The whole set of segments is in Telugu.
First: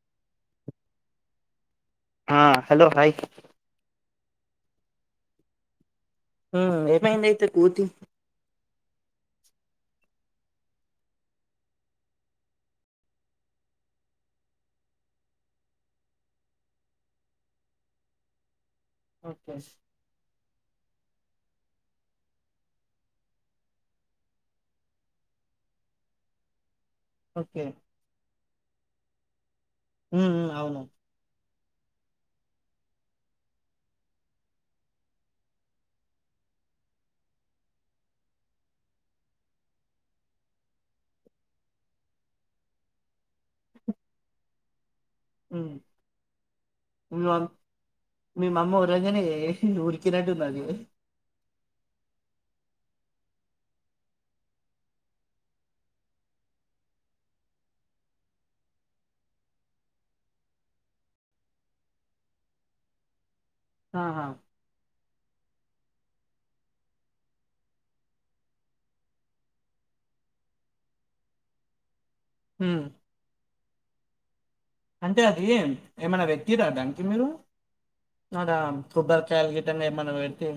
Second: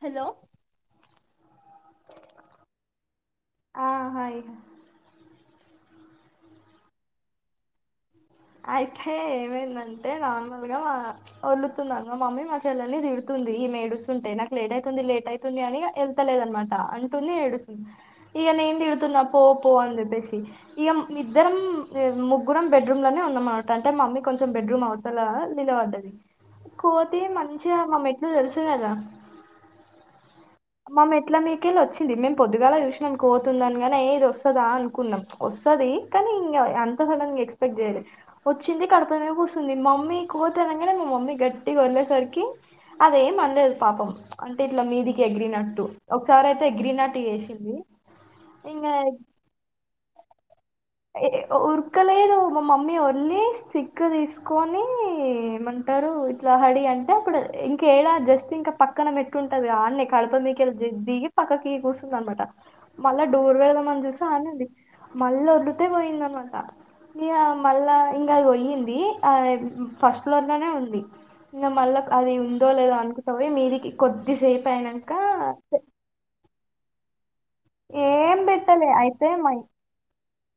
హలో ఆ హలో హాయ్ ఆ హాయ్ ఆ ఏమైంది అయితే కోతి అయితే ఏమైందంటే నార్మల్ గా మా ఒల్లుతుంది మా మమ్మీ మా చెల్లెల్ని తిడుతుంది ఈమే ఏడుస్తుంటే నాకు లేట్ అయితుంది లేట్ అయి తుంది అని ఎల్ల్తలేదు అనమాట అంటుంది ఏడుతుంది ఇగ నేను తిడ్ తున్న పో ఓకే పో అని చెప్పేసి ఇగ ఇద్దరం ముగ్గురం బెడ్రూమ్ లోనే ఉన్ ఇంగ మాటంటే మమ్మీ కొంచెం బెడ్రూమ్ అవతలా నిల పడ్డది కోతి ఓకే మంచిగా మమ్ మ్మ్ తెల్సు కదా మ్మ్ మ్మ్ అవును మా మెట్లమీకెళ్లి వచ్చింది మేము పొద్దుగల చూసినం కోతి ఉందనగానే ఏ ఇది వస్తదా అనుకున్నాం వస్తది కానీ ఇంగ అంత సడన్ ఎక్స్పెక్ట్ చేయ్యాలె వచ్చింది గడప మీద కూసుంది మమ్మీ కోతనంగానే మా మమ్మీ గట్టిగా ఒళ్ళేసరికి అదేం అనలేదు పాపం అంటే ఇట్ల మీదికి ఉమ్ ఎగిరినట్టు ఒకసారి అయితే ఎగిరినట్టు మీ చేసింది ఇంగ చేసిండు ఊ కిర్ అంటున్నది ఇది ఏ ఏ ఊ ఉరకలేదు మా మమ్మీ వళ్లి స్టిక్ తీసుకొని మ ఉంటారు ఇట్ల హడీ అంటే అప్పుడు ఇంక ఏడా జస్ట్ ఇంకా పక్కన పెట్టుంటుంది అన్నే కడప మీక దిగి పక్కకి కూసుంది అనమాట మళ్ళా డోర్ వెళ్దామని ఆహా చూస్తే అన్నే ఉంది మాల్లో [unintelligible] త్తే పోయింది అనమాట ఇగ మళ్ళా ఇంగ అది పొయ్యింది ఆ ఫస్ట్ ఫ్లోర్ లోనే ఉంది ఇంగ మళ్ళా అది ఉందో ఉమ్ లేదో అనుకుంట పోయి మీదికి కొద్దిసేపు అయినంక ఏమన్న పెట్టిర్ర దానికి మీరు ఏం నాద పెట్టలే అయితే కొబ్బరికాయలు మా గిట్ల ఏమైనా పెడితే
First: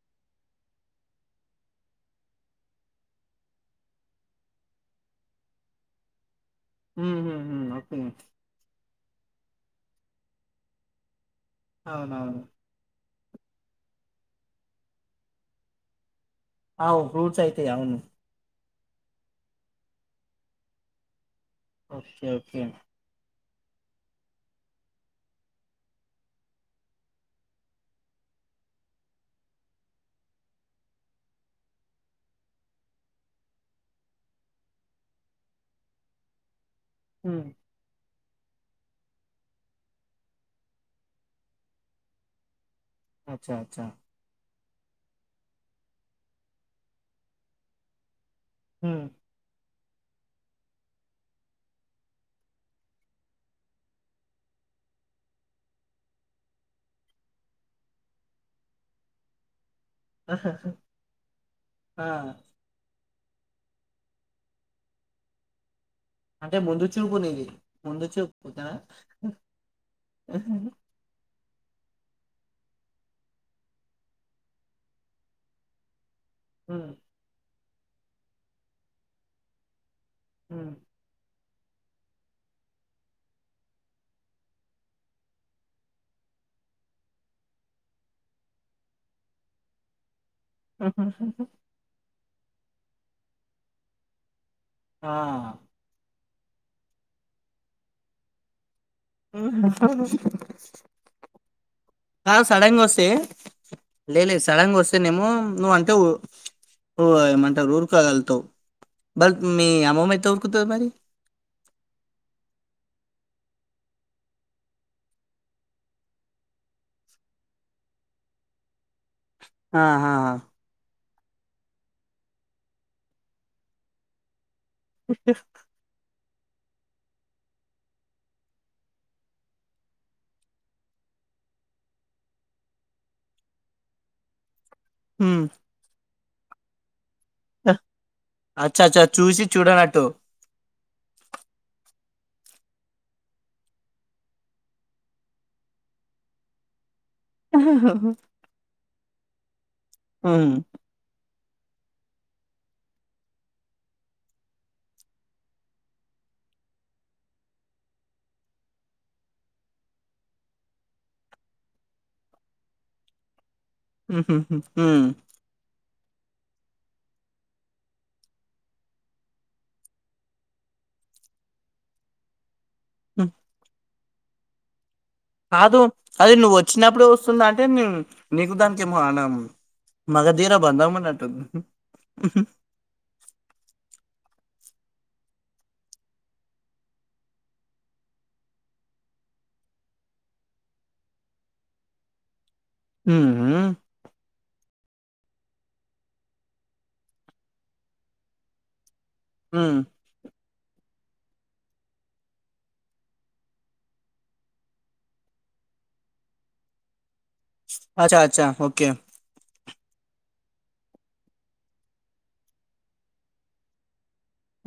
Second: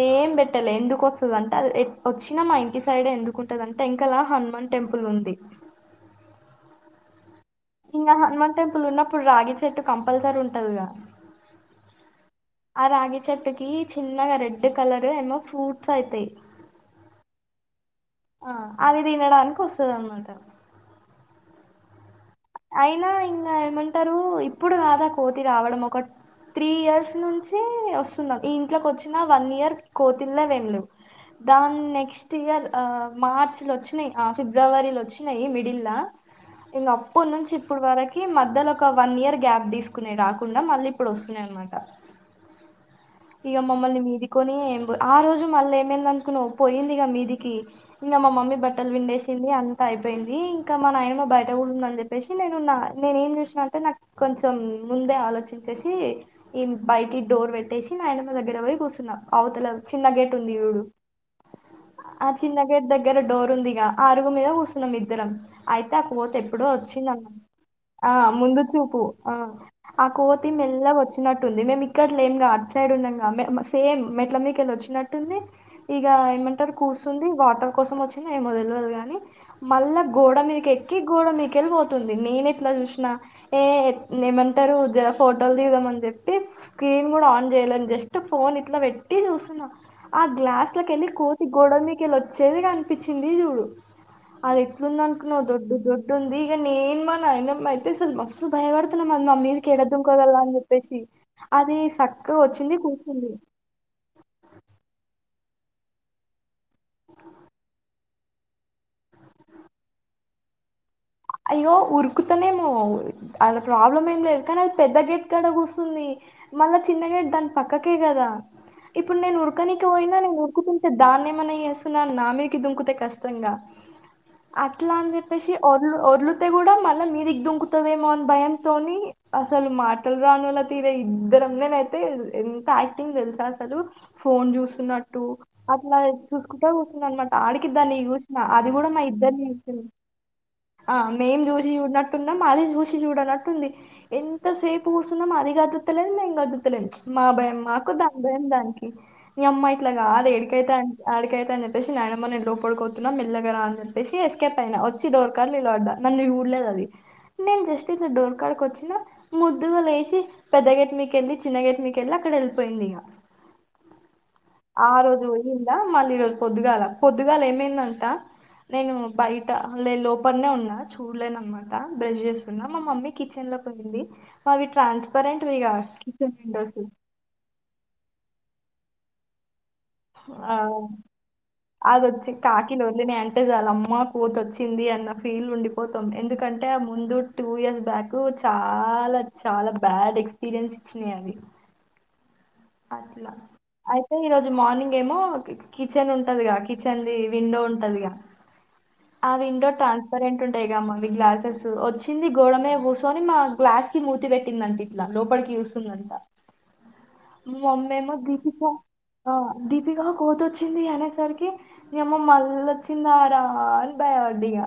ఏం పెట్టాలె ఎందుకు వస్తద అంటే అ వచ్చినా మా ఇంటి సైడ్ ఎందుకు ఉంటదింటే వెనకాలా హనుమాన్ టెంపుల్ ఉంది మ్మ్ హు హు హు ఓ ఇంకా హనుమన్ టెంపుల్ ఉన్నప్పుడు రావి చెట్టు కంపల్సరీ ఉంటదిగా అవునవును ఆ రాగి చెట్టుకి చిన్నగా రెడ్ కలర్ ఏమో ఫ్రూట్స్ అయితాయి అవు ఫ్రూట్స్ అయితయి అవును ఆ అది తినడానికి వస్తది అన్నమాట ఓకే ఓకే అయినా ఇంకా ఏమంటారు ఇప్పుడు కాదా కోతి రావడం ఒక త్రీ ఇయర్స్ నుంచి వస్తున్నాం ఈ ఇంట్లోకి వచ్చిన వన్ ఇయర్ కోతిల్లేవ్ వేమిలేవ్ దాన్ నెక్స్ ెస్ట్ ఇయర్ మార్చ్ లోచ్చినాయి ఫిబ్రవరిలోచ్చినాయి మిడిల్ల అప్పడు ఉమ్ నుంచి ఇప్పటి వరకి మధ్యలో ఒక వన్ ఇయర్ గ్యాప్ తీసుకునే కాకుండా మళ్ళీ ఇప్పుడు వస్తున్నాయి అనమాట అచ్చా ఇగ అచ్చా మమ్మల్ని మీది కొని ఆ రోజు మళ్ళ ఏమైంది అనుకున్నావ్ పోయిందిగా మీదికి ఇంకా మా మమ్మీ బట్టలు ఉమ్ పిండేసి ి అంత అయిపోయింది ఇంకా మా నాయమ బయట కూసుందని చెప్ చెప్పేసి నేనున్న నేను ఏం చేసిన అంటే నాకు కొంచెం ముందే ఆలోచించేసి ఈ బయటికి డోర్ పెట్టేసి నాయనమ దగ్గర పోయి కూర్చున్నా అవ్తల చిన్న గేట్ ఉంది చుడు ఆ చిన్న గేట్ దగ్గర డోర్ ఉందిగా అ అరుగు మీద కూర్స్తున్నాం ఇద్దరం అయితే అ కోతి అంటే ముందు ఎప్పుడోచ్ చూపు నీది ముందు ఆ చూపు ముందు కదా చూపు ఆ కోతి మెల్ లా వచ్చినట్టుంది మేము ఇక్కట్ లేము గా అట్ సైడ్ ఉన్నాంగా సేమ్ మెట్ల మీకేలీ వచ్చినట్టుంది ఇగా ఏమన్ తారు ఉమ్ కూసుంది వాటర్ కోసం వచ్చిందో ఏమో తెలువదు కని మళ్ళ గోడ మిద్ ఉమ్ క్కి గోడ మీకేల్ పో ంది నేను ఎట్లా చూసినా ఏ ఏమంటారు జరా ఫోటోలు దిగుదాం అని చెప్పి స్క్రీన్ కూడా ఆన్ చేయాలేను జస్ట్ ఫోన్ ఇట్లా పెట్టి చూస్తున్నా ఆ గ్లా స్లకెళ్ళి కోతి గోడ మీకిెళ్ళి వచ్చేది కనిపించింది చూడు అది ంద అనుకున్నావ్ ఆ దొడ్డు దొడ్డు ఉంది ఇగ నేనుమా నాయనమ్మ అయితే అసలు మస్తు భయపడుతున్నాం అది మ మీడికెళ్లి ఎడదుంకగల్ల అని చెప్పేసి అది సక్కగా కాదు వచ్చింది సడన్ గా వస్తే కూర్చుంది లే లేదు సడన్ గా వస్తేనేమో నువ్వు అంటే ఊ ఏమంటారు ఊరుకగలుగుతావ్ మరి మీ అమ్మమ్మ ఎట్ల ఊరుకుతది మరి అయ్యో ఉరుకుతానేమో అళ్ళ ప్రాబ్లం ఏం లేదు కానీ అది పెద్ద గేట్ కడ కూసుంది మళ్ళా చిన్నగెట్ దాని పక్కకే కదా ఇప్పుడు నేను ఉరకనీకి ఆహా పోయినా నేను ఉరుకుతు దాన్ని ఏమన్నా చేస్తున్నా నా మీనికి దుంకుతే కష్టంగా అట్లా అని చెప్పేసి వదిలితే కూడా మళ్ళ మీదికి దుంకుతదేమో అని భయంతోని అసలు మా టలు రానోల్ల తీరే ఇద్దరం నినైతే ఎంత యాక్టింగ్ తెలుసా అసలు ఫోన్ చూస్తున్నట్ మ్ అట్లా చూసుకుంట కూసుందన్నమాట ఆడికిద్దాన్ని చూసిన అది అచ్చా కూడా మా అచ్చా చూసి ఇద్దరిని చూసింది చూడనట్టు ఆ మేం చూసి చూడనట్టున్నం అది చూసి చూడనట్టుంది ఎంతసేపు కూసున్నం అది కదుల్త లేదు మేం కదుల్త లేం మా భయం మాకు దాని భయం దానికి నియమ్మా ఇట్ల కాదు ఉమ్. ఎడికైతె అడ్ ఆడికైయితే అని చెప్పిసి నయనమ్మ నీను లోపటికి పోతున్నా మెల్లగరా అని చెప్పేసి ఎస్కేప్ అయినా వచ్చి డోర్ కడ నిలపడ్డ నన్ను చుడలేదు అది నేను జస్ట్ ఇట్లా డోర్ కాడకోచ్చినా ముద్దుగలేచ్చి పెద్ద గేట్ మీదికెళ్ళి చిన్న గేట్ మీదికెళ్ళి అక్కడ వెళ్ళిపోయింది ఇగా ఉమ్. ఉమ్. ఆరుట్లు ఉందా మళ్ళీ ఈరోజు పొద్దుగాల పొద్దుగాల ఏమైందంట నేను బయట వేలే లోప ఇక్కనే ఉన్నా చూడలే అన్నమాట బ్రష్ చేస్తున్న మా మమ్మీ కిచెన్ లో పోయింది అవి ట్రాన్స్ కాదు అది నువ్వు వచ్చినప్పుడే వస్తుందంటే నీకు దానికిమో అన్నాదములు మగధీర ఆ బంధం అని అంటుంది ఉహు కి అని ఓరినాయ్యి అంటే చాలు అమ్మ కోతి వచ్చింది అన్న ఫీల్ ఉండిపోతం ఎందుకంటే ఆ ముందు టూ ఇయర్స్ బ్యాక్ చాలా చాలా బ్యాడ్ ఎక్స్పీరియన్స్ ఇచ్చినాయి అవి అట్లా ఉమ్. అయి అయితే ఈ రోజు మార్నింగ్ ఏమో కిచెన్ ఉంటదిగా కిచెన్ది విండో ఉంటది గా ఆ విండో ట ఉమ్. ట్రాన్స్పరెంట్ ఉంటాయిగా మవి గ్లాసెస్ వచ్చింది గోడమీద కూసుకొని మా గ్లాస్ కి మూతి పెట్టిందండి ఇట్లా లోపలికి వస్తుందంతా మా మమ్మీ ఏమో అచ్చా అచ్చా దీపిక ఓకే ఆ దీపిక కోతి వచ్చింది అనేసరికి ని అమ్మ మళ్ళ వచ్చిందరా ఆన్ బ్యాడ్ గా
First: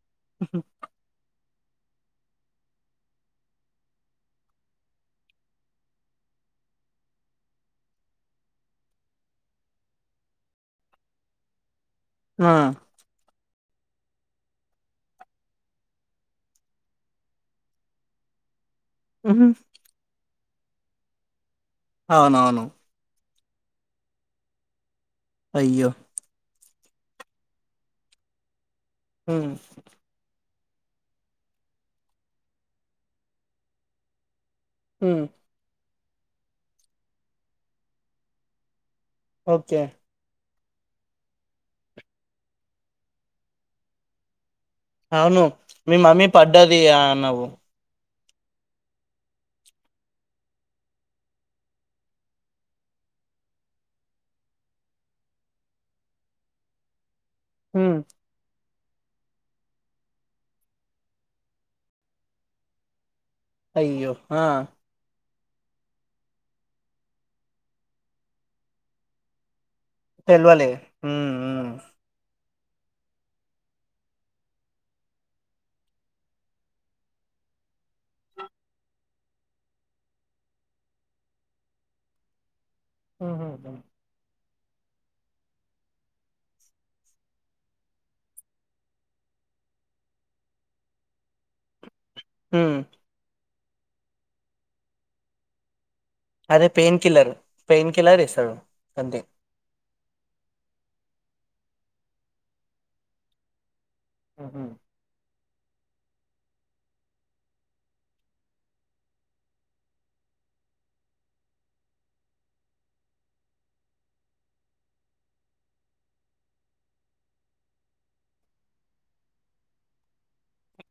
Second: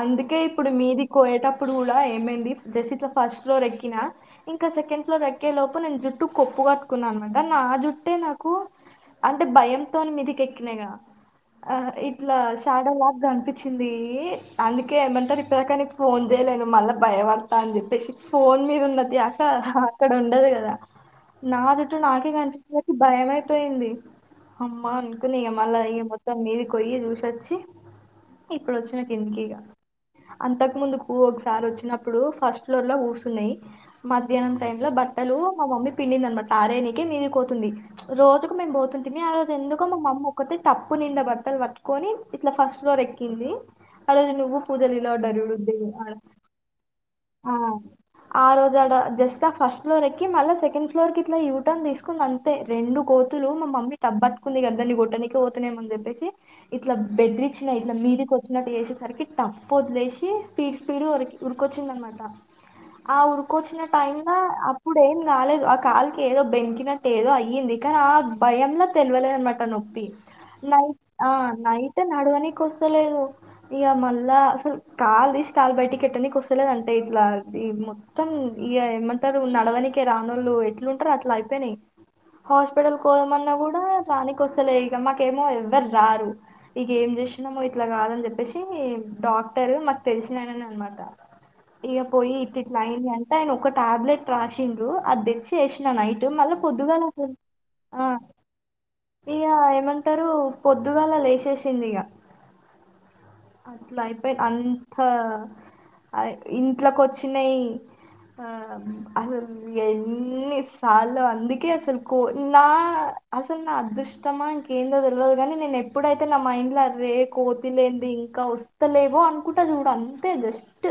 అందుకే ఇప్పుడు మీది పోయేటప్పుడు కూడా ఏమడి జస్ట్ ఇట్లా ఫస్ట్ ఫ్లోర్ ఎక్కిన ఇంకా సెకండ్ ఫ్లోర్ ఎక్కే లోపు నేను జుట్టు కొప్పు కట్టుకున్నా అనమాట నా జుట్టే నాకు అంటే భయంతో మీదికి ఎక్కినగా ఆ ఇట్లా ఆ. షాడ లాగా కనిపి వచ్చింది అందుకే ఏమంటారు ఇప్పటికా నీకు ఫోన్ చేయలేను మళ్ళీ భయపడతా అని చెప్పేసి ఫోన్ మీదా ఉన్న ధ్యాస ఉమ్. అక్కడ ఉండదు కదా నా జుట్టు నాకే అవునవును కనిపించే సరికి భయమైయి పోయింది అమ్మా అనుకుని మళ అయ్యో మీది పోయ్యి చూసొచ్చి ఇప్పుడు వచ్చిన కిందికిీ ఉమ్. ఇగా అంతకు ముందుకు ఒకసారి వచ్చినప్పుడు ఫస్ట్ ఫ్లోర్ లో కూర్సున్నాయి మధ్యాహ్నం టైమ్ లా ఉమ్. బట్టలు మా మమ్మీ పిండింది అనమాట ఆరయనికి మీది పోతుంది రోజుకు మేము పోతుంటిమి ఆ రోజు ఓకే ఎందుకు మా మమ్మీ ఒకతే టప్పు నిండా బట్టలు పట్టుకొని ఇట్లా ఫస్ట్ ఫ్లోర్ ఎక్కింది ఆ రోజు నువ్వు పూజలు ఇలా అవును డరుడు దేవి మీ ఆడ మమ్మీ పడ్డది అన్నావు ఆ ఆ రోజు అడా జస్ట్ ఆ ఫస్ట్ ఫ్లోర్ ఎకి మళ్ళా సెకండ్ ఫ్లోర్ కి ఇట్లా యూటర్న్ తీసుకుంది అంతే రెండు కోతులు మా మమ్మీ టబ్బట్ కుంది దాన్ని కోట్టనికి పోతున్నాయమని చెప్పేసి ఇట్లా బెదిరించినాయి ఇట్లా హ్మ్. మీదికి వచ్చినట్టు చేసేసరికి టప్పు వదిలేసి స్పీడ్ స్పీడ్ ఉరికి ఉరికొచ్చింది అనమాట ఆ ఊరుకోచ్చిన అయ్యో టైమ్ ఆ ఇప్పుడు ఏం కాలేదు ఆ కాల్కి ఏదో బెనికినట్టు ఏదో అయ్యింది కానీ ఆ భయంలో తెలియలేదనమాట నోపి పి తెల్వలే ఉమ్ నైట్ నడవనీకి వస్తలేదు ఇగా మళ్ళా అసలు కాల్ తీష్ కాల్ బయటి పెట్టనీకి వస్తలేదు అంటే ఇట్లా ఇది మొత్తం మొత్తం ఇగా ఏమంటారు నడ్ పడవనికే రాను వాళ్ళు ఎట్లుంటారు అట్లా అయిపోయినాయి హాస్పిటల్ కి పోదమన్నా ఉమ్ కూడా రానికి వస్తలే ఇక మాకేమో ఎవ్వరు రారు ఇగా ఏం చేసినం ఇట్లా కాదని చెప్పేసి డాక్టర్ మాకు తెలిసినాయినానే అనమాట [unintelligible] ఇగా పోయి ఇట్ ఉమ్ ఇట్లా అయింది అంటే ఆయన ఒక టాబ్లెట్ రాసిండ్రు అది తెచ్చి ఏసిన నైట్ మళ్ళా అదే పెయిన్ పొద్దుగాల కిల్లర్ పెయిన్ ఆ కిల్లర్ ఇస్తాడు అంతే ఈ ఇగా ఏమంటారు పొద్దుగాలా లేసేసింది ఇగా అట్లా అయిపోయిన అం హుహు. ఆ ఇంట్లోకి వచ్చినాయి ఆ అసల్ ఎన్నిసార్లు అందుకే అసలు కోన్నా అసలు నా అదృష్టమా ఏందో తెలవదు కానీ నేను ఎప్పుడైతే నా మైండ్ లో అరే కోతి లేంది ఇంకా వస్ వస్తాలేవు అనుకుంటా చూడన్ జస్ట్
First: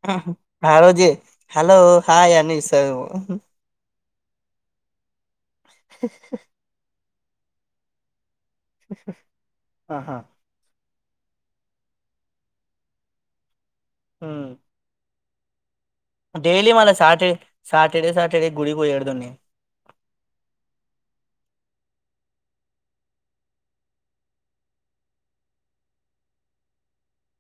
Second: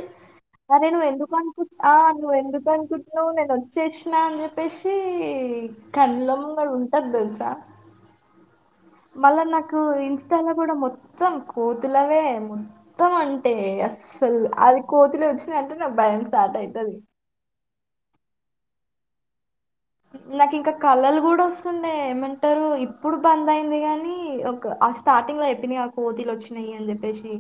ఆ మరే నువ్ రోజే ఎందుకు అనుకుంటు హలో ఆ నువ్ హాయ్ అని ఎందుకు ఇస్తాడు అనుకుంటు వచ్చేసిన అని చెప్పేసి కండ్ల ముంగిట ఉన్ ఉన్నది తెలుసా మళ్ళా నాకు ఇన్స్టాలో కూడా మొ మొత్తం కోతులవే మొత్తం అంటే అస్సలు ఉమ్ అది కోతులే వచ్చిన వచ్చినాయ్ అంటే నాకు భయం స్టార్ట్ అయితాది అటే సాటర్డే సాటర్డే గుడికి పోయే పోయేవాడిదినీ నాకు ఇంకా కళలు కూడా వస్తుండే ఏమంటారు ఇప్పుడు బంద్ అయింది గానీ ఒక స్టార్టింగ్ లో చెప్పిన గా కోతి లు వచ్చినాయి అని చెప్పేసి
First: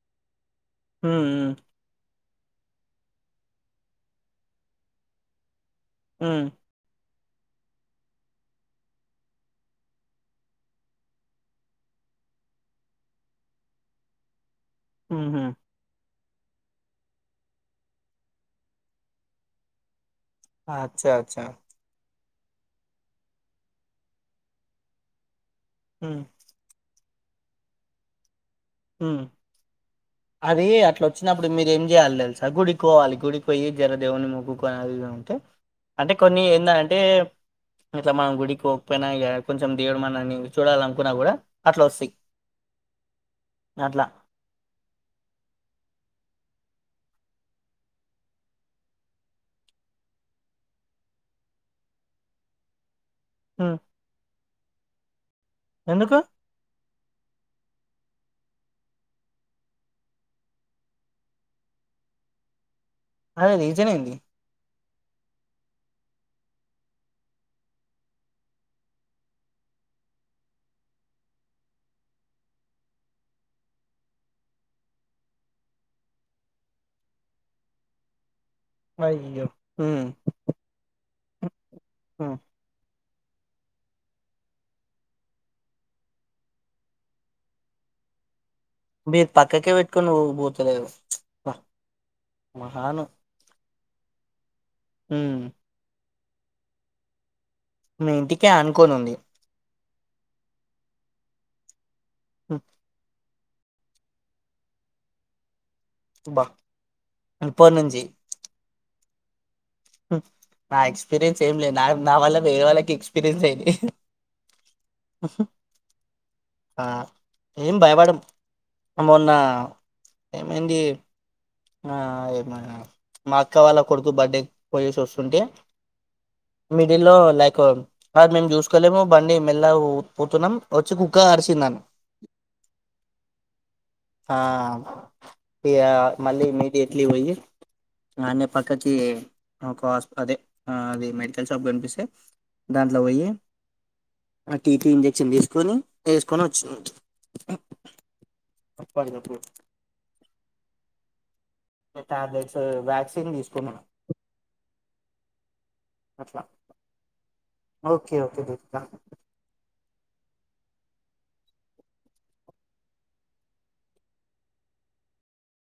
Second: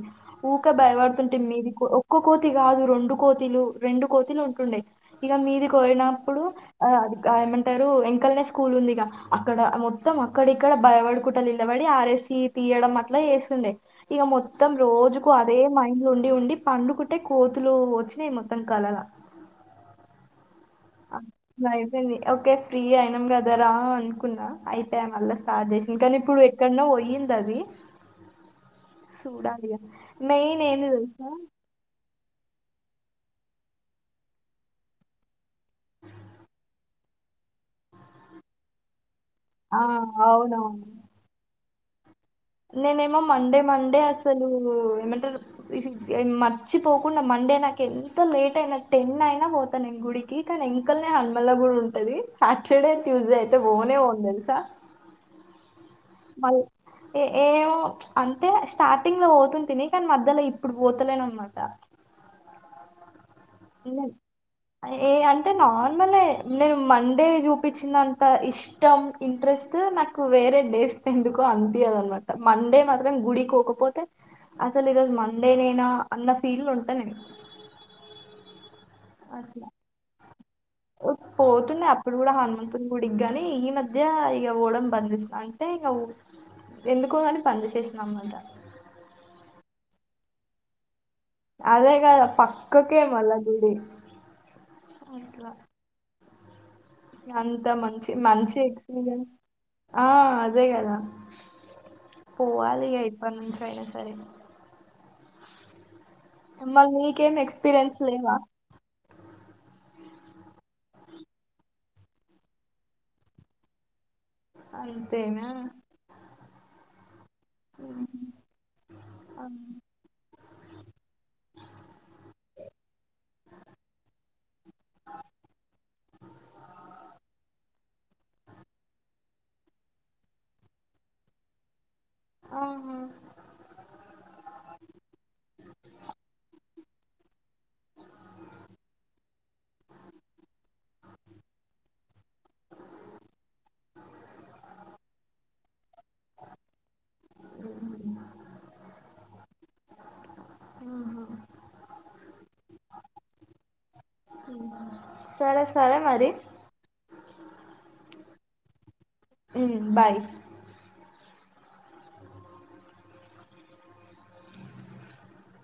ఊకే ఉమ్ భయపడుతుంటేమి మీది ఒక్క కోతి కాదు రెండు కోతులు రెండు కోతులు ఉంటుండే ఇక మీది కోయినప్పుడు ఉమ్ ఆ అది ఆ ఏమంటారు వెంకాల్నే స్కూల్ ఉందిగా అక్కడ మొత్తం అక్కడక్కడ భయపడుకుంటా నిలబడి ఆర్ఎస్ సీ తియ్యడం అట్లా చేస్తుండే ఇక మొత్త మొత్తం రోజుకు ఉహు అదే మైండ్ లో ఉండి ఉండి పండుకుంటే కోతులు వచ్చినాయి మొత్తం కలగా అచ్చా అచ్చా అయిపోంది ఓకే ఫ్రీ అయినాం కదా రా అనుకున్నా అయితాయి మళ్ళా స్టార్ట్ చేసింది ఇంకాను ఉమ్ ఇప్పుడు ఎక్కడునో పోయింది అది మ్మ్ చూడాలి ఇగ. మెయిన్ అది ఏంది అట్లా తెలుసా? వచ్చినప్పుడు మీరేం చెయ్యాలి తెలుసా గుడికి పోవాలి గుడికి పోయి జరదేవుని మొక్కోకొని అది ఇది ఉంటే కొన్ని ఏంది అంటే ఇట్లా మనం గుడికి పోకపోయినా ఇగ కొంచెం ఆ! దేవుడు మనల్ని అవునవును. చూడాలనుకున్నా కూడా అట్లా వస్తాయ్ నేనేమో మండే మండే అసలు ఏమంటారు మర్చిపోకుండా మండే నాకు ఎంత లేట్ అయినా టెన్ అయినా పోతా నేను గుడికి కానీ ఇంకల్నే హనుమన్ ల గుడి ఉంటాది సాటర్డే ట్యూస్డే అయితే హ్మ్. పోనే పోను తెలుసా ఎందుకు మళ్ ఏ ఏమో అంటే స్టార్టింగ్ లో పోతుంటినీ కానీ మధ్యలో ఇప్పుడు పోతలేను అనమాట అదే రీజన్ ఇవెన్ ఏంది ఏ అంటే నార్మలే నేను మండే చూపించినంత ఇష్టం ఇంట్రెస్ట్ నాకు వేరే డేస్ లో ఎందుకో అనిపియదు అనమాట మండే మాత్రం గుడికి పోకపోతే అసలు ఈరోజు మండే నేనా అన్న ఫీల్ లో ఉంటా నేను అయ్యో అట్లా హ్మ్, ఓ పోతుండే అప్పుడు కూడా హ్మ్. హనుమన్ గుడికిగానీ ఈ మధ్య ఇగ పోవడం బంద్ చేసిన అంటే ఇంగా ఎందుకో గాని అని బంద్ చేసిన అనమాట మీర్ పక్కకే పెట్టుకొని పోతలేవు అదే కదా పక్కకే మళ్ళా గుడి మ్మ్ అంతా మంచి మీ ఇంటికే మంచి అనుకోని ఉంది ఎక్స్పీరియన్స్ ఆ అదే కదా హ్మ్, పోవాలి ఇగ ఇప్పటి నుంచి అయిన సరే అబ్బా మళ్ నీకేం ఇప్పటి ఎక్స్పీరియన్స్ నుంచి లేవా నా ఎక్స్పీరియన్స్ ఏం లేవ్ నావి నా వల్ల వేరే వాళ్ళకి ఎక్స్పీరియన్స్ అయినాయ్ అంతేనా ఆ ఏం ఉహు. భయపడకు మొన్న ఏమైంది. ఆ ఏమ మా అక్క వాళ్ళ కొడుకు బర్త్డే పోయేషి వోస్తుంటే మిడిల్లో లైక్ అదు మేము చూసుకోలేము బండి మెల్లగా పోతున్నాం వచ్చి కుక్క గరిశింది నన్ను ఆహ ఆ ఇగ మల్లి ఇమిడిఎట్లీ పోయి ఆన్నే పక్కకి ఒక హస్ప అదే అది మెడికల్ షాప్ కనిపిస్తే దాంట్లో పోయి ఆ టీటీ ఇంజక్షన్ తీసుకొని ఏసుకొని వోచ్చినం. పై దప్పు ఉహు. టాబ్లెట్స్ వ్యాక్సిన్ తీసుకున్నా అహా సరే సరే మరి అట్లా ఓకే ఓకే ద ఊ బాయ్